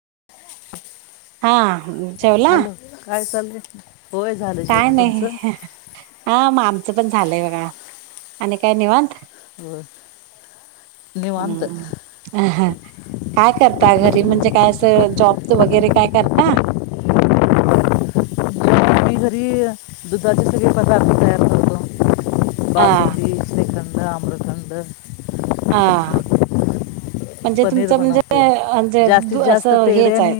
[inaudible] हा जेवला. हॅलो [inaudible] काय जेवण नाही तुमचं हा मग आमचं पण झालंय बघा आणि काय निवत. हो. काय करता घरी म्हणजे काय. जॉब वरे काय करता. खरी दुध जुतगे प्रकारारत अ बासती. अमरखंड. आ. म्हणजे पनीर तुमचं बनवतो म्हणजेजे जास्तीत द जास्त असं हेच आहेत.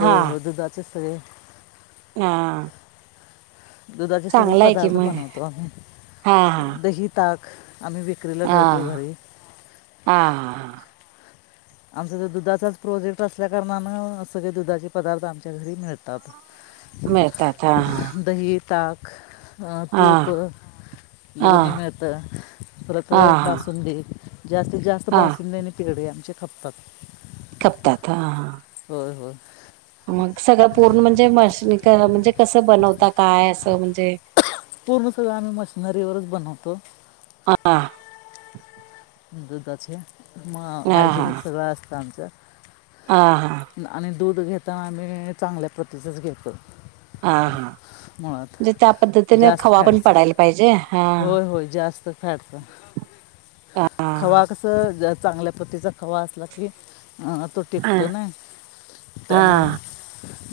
हो होत जााचचतर. हा. दुधाचे सगळे चांगलं आहे कि पदार्थ मग बनवतो आम्ही हा हा दही, ताक. आम्ही विक्रीला ठेवतो हा घरी. हा आमचा तर दुधाचाच प्रोजेक्ट असल्या कारणान सगळे दुधाचे पदार्थ आमच्या घरी मिळतात. मळताथ हा. दही ताक हा तूप, हा लोवणी हा मिळतं परत हा बासुंदी. जास्तीत जास्त हा बासुंदी, पेडे आमचे खपतात. कपताात हा हा. हो हो. मग सगळं पूर्ण म्हणजे मशनी म्हणजे कसं बनवता काय असं म्हणजे. पूर्ण सगळं आम्ही मशिनरीवरच बनवतो. हा हा दुधक्षण म हा हायजेनिक सगव असस्त आमचं. हा हा. आणि दूध घेता आम्ही चांगल्या पद्धतीचंच घेतो. हा हा. म्हणजे त्या मुळात पद्धतीने जास्त खवा पण फॅटच पडायला पाहिजे हा होय होय जास्त फॅटच. हा खवा कस चांगल्या पद्धतीचा खवा असला की. ह तो हा ठिकतो नाहीेत हा आ म्हा.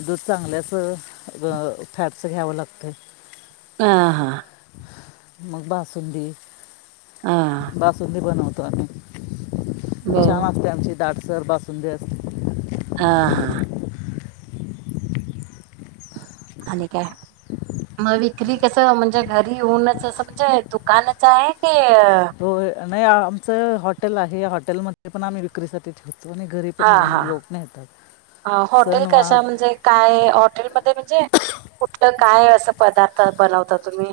दूध चांगल्याचं फॅटस घ्यावं लागतं. आ हा. मग बासुंदी. हा बासुंदी बनवतो आम्ही. ब छान असते आमची दाटसर बासुंदे अस. आह हा.. अ काय मग विक्री कस म्हणजे घरी येऊनच असं म्हणजे दुकानाच आहे क हो नाही आमचं हॉटेल आहे या हॉटेलमध्ये पण आम्ही विक्रीसाठी ठेवतो आणि घरी पण हा येऊन हा लोक नेतात हॉटेल सणवार कशा म्हणजे काय हॉटेलमध्ये म्हणजे कुठ काय असं पदार्थ बनवता तुम्ही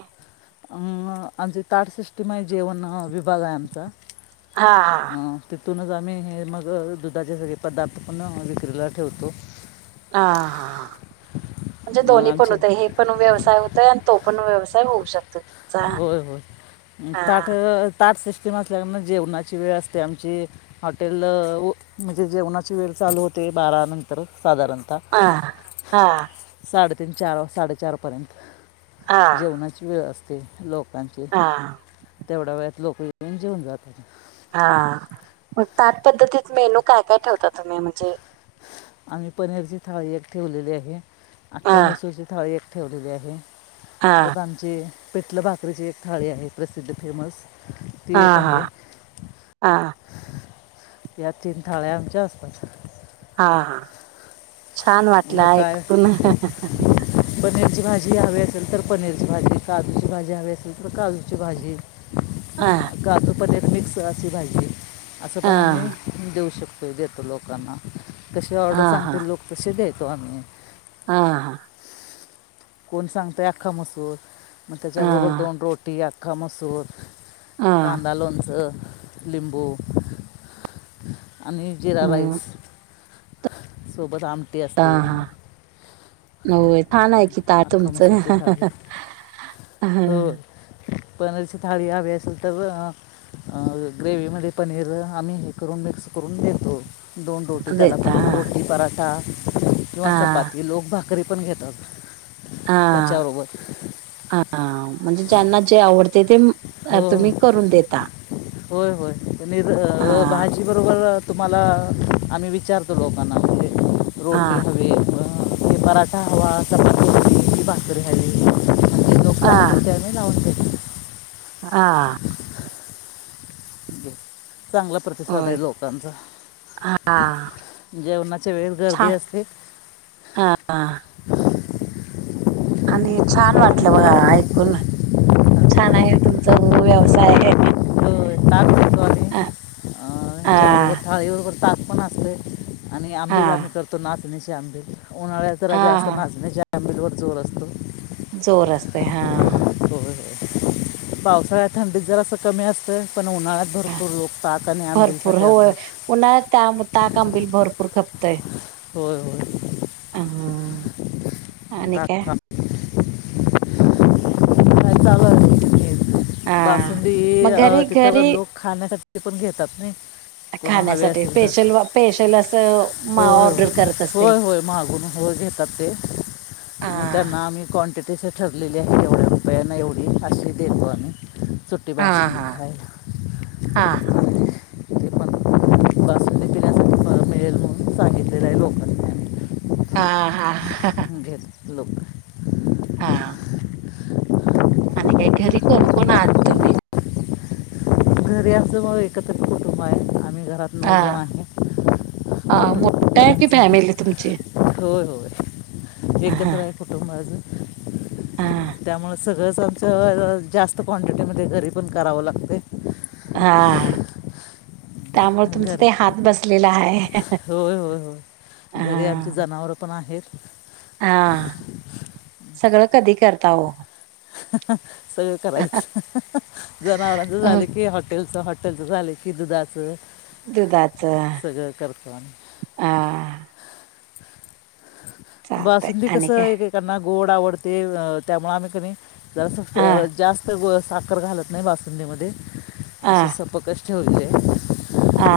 अं आमचे ताटसिस्ीम आहे जेवण विभाग आहे आमचा हा हा त्यातूनच आम्ही हे मग दुधाचे सगळे पदार्थ पण विक्रीला ठेवतो हा हा म्हणजे मग दोन्ही पण आमचे होतय हे पण व्यवसाय होतोय आणि तो आपण व्यवसाय होऊ शकतो होय हा होय तेम असल्या जेवणाची वेळ असते आमची हॉटेल म्हणजे जेवणाची वेळ चालू होते ते बारा नंतर साधारणतः हा हा साडेतीन चार साडेचारपर्यंत हा जेवणाची वेळ असते लोकांची हा तेवढ्या वेळात लोक पजेऊन जात हा मग त्याच पद्धतीत मेनू काय काय ठेवता तुम्ही म्हणजे आम्ही पनीरची थाळी एक ठेवलेली आहे अखक्ख हा मसूरची थाळी एक ठेवलेली आहे हा तरत आमची पेटल भाकरीची एक थाळी आहे प्रसिद्ध फेमस ती हा एक हा आहे हा या तीन थाळ्या आमच्या आसपास हा छान मग वाटलं एक काय पुन जी हवी असेल तर पनीरची भाजी काजूची भाजी हवी असेल तर काजूची भाजी हा काजं पनीर मिक्स अशी भाजी आहे असं हा पण आम्ही देऊ शकतो देतो लोकांना तशी ऑर्डर हा हा सांगते लो तशी द्याेतो आ्ही हा हा कोण सांगतोय अख्खा मसूर मग हा त्याच्याबरोबर दोन रोटी अख्खा मसूर हा कांदा लणसं लिंबू आणि जिरा हम् राईस सोबत आम ह हाय छान आहे कि अख्खा तुमचं मसूरची थाळी हा हो पनीरची थाळी हवी असेल तर ग्रेवीमध्ये पनीर आम्ही हे करून मिक्स करून देतो दोन रोटी त्याला देता रोटी पराठा किंवा हा चपाती लोक भाग करी पण घेतात हा त्याच्याबरोबर हा म्हणजे ज्यांना जे आवडते ते ह हो तुम्ही करून देता होय होय निर हा भाज बरोबर तुम्हाला आम्ही विचारतो लोकांना म्ह रोटी हा हवी ते पराठा हवा क बास् कररीहा लो हा च लावूनते ह म्हणजे चांगला प्रतिसाद होय आहे लोकांचा हा जेवणाच्या वेळस गर्दी छान असते हा आणि छान वाटलं बघा ऐकून छान आहे तुमचा गुरु व्यवसाय [unintelligible] ह त्याबरोबर थाळीबरोबर ताास पण असते आणि आंबीला मी हा करतो नाचणीशी आंबी उन्हाळ्यात जाास्त हा नाचण्याच्या आंबील वर जोर असतो जोर असते हा होय पावसाळ्यात थंडीत जरा असं कमी असतं पण उन्हाळ्या भरपूर लो ताक आणि आंबिल भरपूर होय उन्हाळ्यात ताक आंबील भरपूर खपतंय होय, होय आणि काय हा [unintelligible] बासुंदी मग आ घरी तिथं न घरी लोक खाण्यासाठी पण घेतात नाही कोणाला हवे खाण्यासाठी असेल तर होय, स्पेशल स्पेशल असं म होय, ऑर्डर करत असतील. होय, होय मागवून होय हो घेतात ते आ मग त्यांना आम्ही कॉन्टॅक्ट जस ठरलेलं आहे एवढ्या रुपयानं एवढी अशी देतो आम्ही सुटी हा बासुंदि हा खायला हा आणि तिथे पण बसून पिण्यासाठी पण मिळेल म्हणून सांगितलेलं आहे लोकांना हा, हा, हा अह अह लोक हा आणि काय घरी कोण, कोण आहात तुम्ही घरी असं आहो एकत्र कुटुंब आहे आम्ही घरात नऊ हा जण आहे हा मोठं कुटुंब मोठ्ठा आहे कि फॅमिली तुमची आमचं होय होय हा एकत्र आहे कुटुंब आजून हा त्यामुळ सगळंच आमचं जास्त क्वांटिटीमध्ये घरी पण करावं लागतंय हा त्यामुळे तुमचा घरी तो हात बसलेला आहे होय, होय, होय घरी आमची हा जनावरं पण आहेत हा सगळं कधी करता ओ ह, ह सगळं करायचं ह, ह, ह जनावरांच अ झालं की हॉटेलच हॉटे लच झाले कि दुधाच दुधाच हा, आम्ही हा चालतय बासुंदी आणि कस काय? एकेकांना गोड आवडते त्यामुळे आम्ही कणी जराच हा अ जास्त ग साखर घालत नाही बासुंदीमध्ये हा असे सपक अशी ठेवलेली आहे हा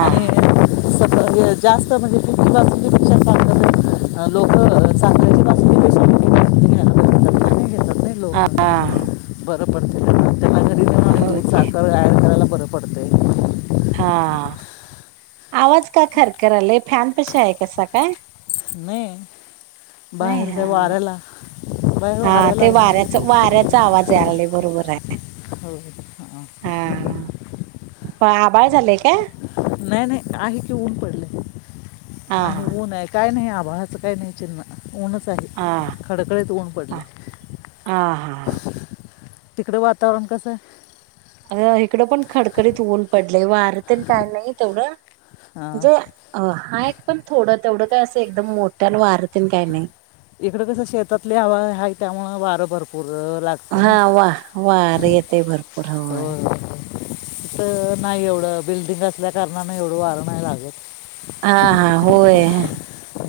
सपक जास्त म्हणजे किती बासुंदीपेक्षा साख लोक सांगतील तस आम्ही मग बनवून देतो ते लोकं बरं पडतेय मग होय की बरं पडतय हा आवाज का खरखरालाय फॅन पशी आहे कसा काय नाही नाही हा बाहेरच्या वाऱ्याला बाहेर हा वाऱ्याला ते आहे वाऱ्याच, ना वाऱ्याचा आवाज आलालय बरोबर आहे ह म आभाळ झालय काय नाही नाही आहे कि ऊन पडलय हा आहे ऊन आहे काय नाही आभाळाचं काय नाही चिन्ह ऊनच आहे हा खडखडीत ऊन हा पडलय हा हा तिकडे वातावरण कस हो इकडं पण खडकडीत ऊन पडलय वारं तेन काय नाही तेवढं हा अ हाय पण थोडं तेवढं काय अस एकदम मोठ्यान वारं इकड कस शेतातली हवा आहे त्यामुळ वारं भरपू लागतं हा ना वा वार येतय भरपूर होय, होय इथ नाही एवढं बिल्डिंग असल्या कारणानंह एवढं वारं नाही लागत हा, हा होय ह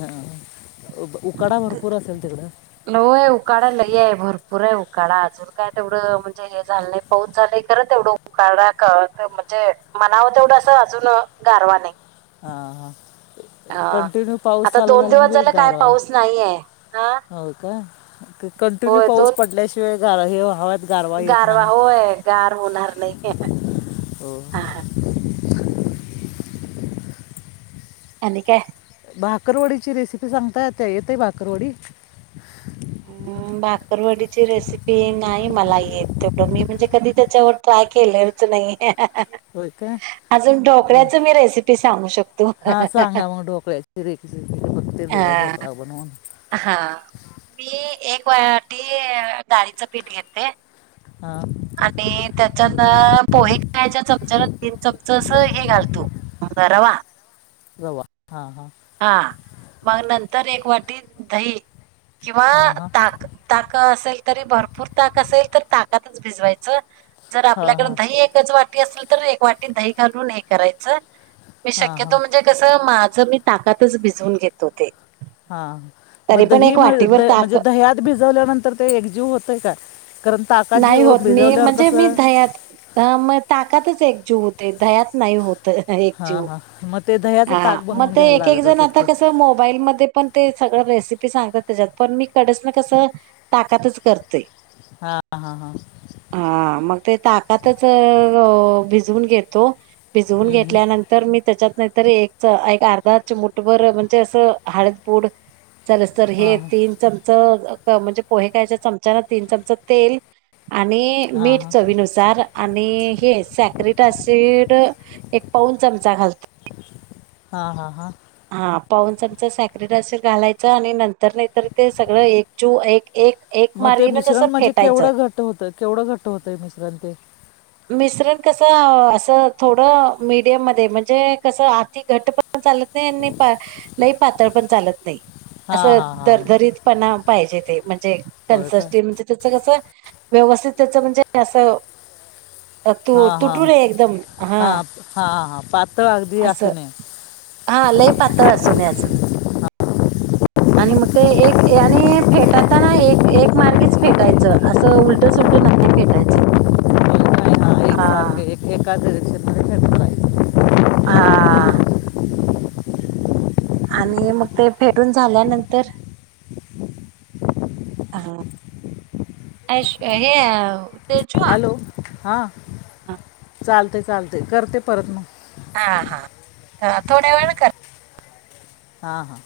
अ ब उकाडा भरपूर असेल तिकडं हो हो उकाडा लई हाय भरपूर.... पुरे उकाडा अजून काय तेवढं म्हणजे हे झालं नाही पाऊसच झालय खंर तेवढं उकाडा कवातर... म्हणजे मनाव तेवढं अस अजून गारवा नाही... हा हा... अ कंटिन्यू पाऊस आता चालू दोन झाला दिवस म्हणजे ब झालं काय गार. वा पाऊस नाहीये हा हो का कंटिन्यू होय पाऊस दोन पडल्याशिवाय हेवा. गारवा होय गार होणार नाही.. हो [unintelligible] अन का भाकरवडीची रेसिपी सांगताय त्या येतय भाकरवडी... अ् बाकरवाडीची रेसिपी नाही.. मला येत तेवढं मी म्हणजे कधी त्याच्यावर काय केलेच नाही हो ते... अजून बर ढोकळ्याच मी रेसिपी सांगू शकतो हा सांगा मग डोकळ्याचीिरे बघते. पेडो ह बनून... हा मी एक वाटी डाळीचं पीठ घेते... हा.. आणि त्याच्यात पोहे कायच्या चमचाला तीन चमच अस हे घालतो ब रावा. रवा हा हा... हा मग नंतर एक वाटी दही... किंवा हां हां ताक ताक असेल तरी भरपूर ताक असेल... ताकातच भिजवायच जर आपल्याकडे हां हां दहीच वाट... असल तर एक वाटी दही घालून हे करायच मी हां शक्यतो हां म्हणजे कस माझ मी... ताकातच भिजवून घेतो ते.... हा तरी मग पण दही एक द वाटीवर ताक म्हणजे दह्यात भिजवल्यानंतर ते एकजीव होतय का... कारण ताकात नाही जीव होत मी भिजवल्यावर म्हणजे मी कसं दहयात म ताकातच एकजीव ते दयात नाही होत हां एकजीव.. हां मग ते दह्याचं हा ताक मग बनवून ते घ्यायला एक एक लागत जण असत आता ते कस मोबाईलमध्ये पण ते सगळं रेसिपी सांगतात त्याच्यात पण मी कडस न कसं ताकातच करतोय.... हां हां हां हा मग ते ताकातच..... भिजून घेतो भिजून हम्म, हम्म. घेतल्यानंतर मी त्याच्यात नाहीतरी एक एक अर्धा च मुठभर म्हणजे असं हळदपूड... चला तर हे हां हां तीन चमच म्हणजे पोहे कायच्या चमचाना तीन चमच तेल... आणि मीठ हां चवीनुसार आणि हे सॅकिट अससिड एक पा दोन चमचा घालत फ्री... हा हा हा ह पाऊन चमचा साॅकरीडशीर घालायच आणि नंतर नाहीतर ते सगळं एक चू एक एक मग ते मार्गीनच असं मिश्रण म्हणजे फेटायचं केवढं घट होत केवढं घट होतय मिश्रण ते... मिश्रण कस अस थोड मीडियम मध्ये म्हणजे कसं आी घट पण चालत नाही आणि लई पातळ पण चालत नाही... हां असं हां हां दरदरीतपणा पाहिजे ते म्हणजे होय का कनसटी म्हणजेकणल्टी कस व्यवस्थित त्याच म्हणजे अस... तू हां हां तुटू रे एकदम हा.... हां हां हां पातळ अगदी असू असं नये हा लय पातळ असूनय अजून.... [unintelligible] आणि मग ते एक फेटताना एक एक मार्गीच फेटायचं असं उलट सु उलट... भेटायचं... ह...... हा... एकादक्ष हा आणि मग ते फेटून झाल्यानंतर अ हे तेजु हा. हा. चालतय चालतयं करते परत मग. हा हा थोड्या वेळ कर. हा हा.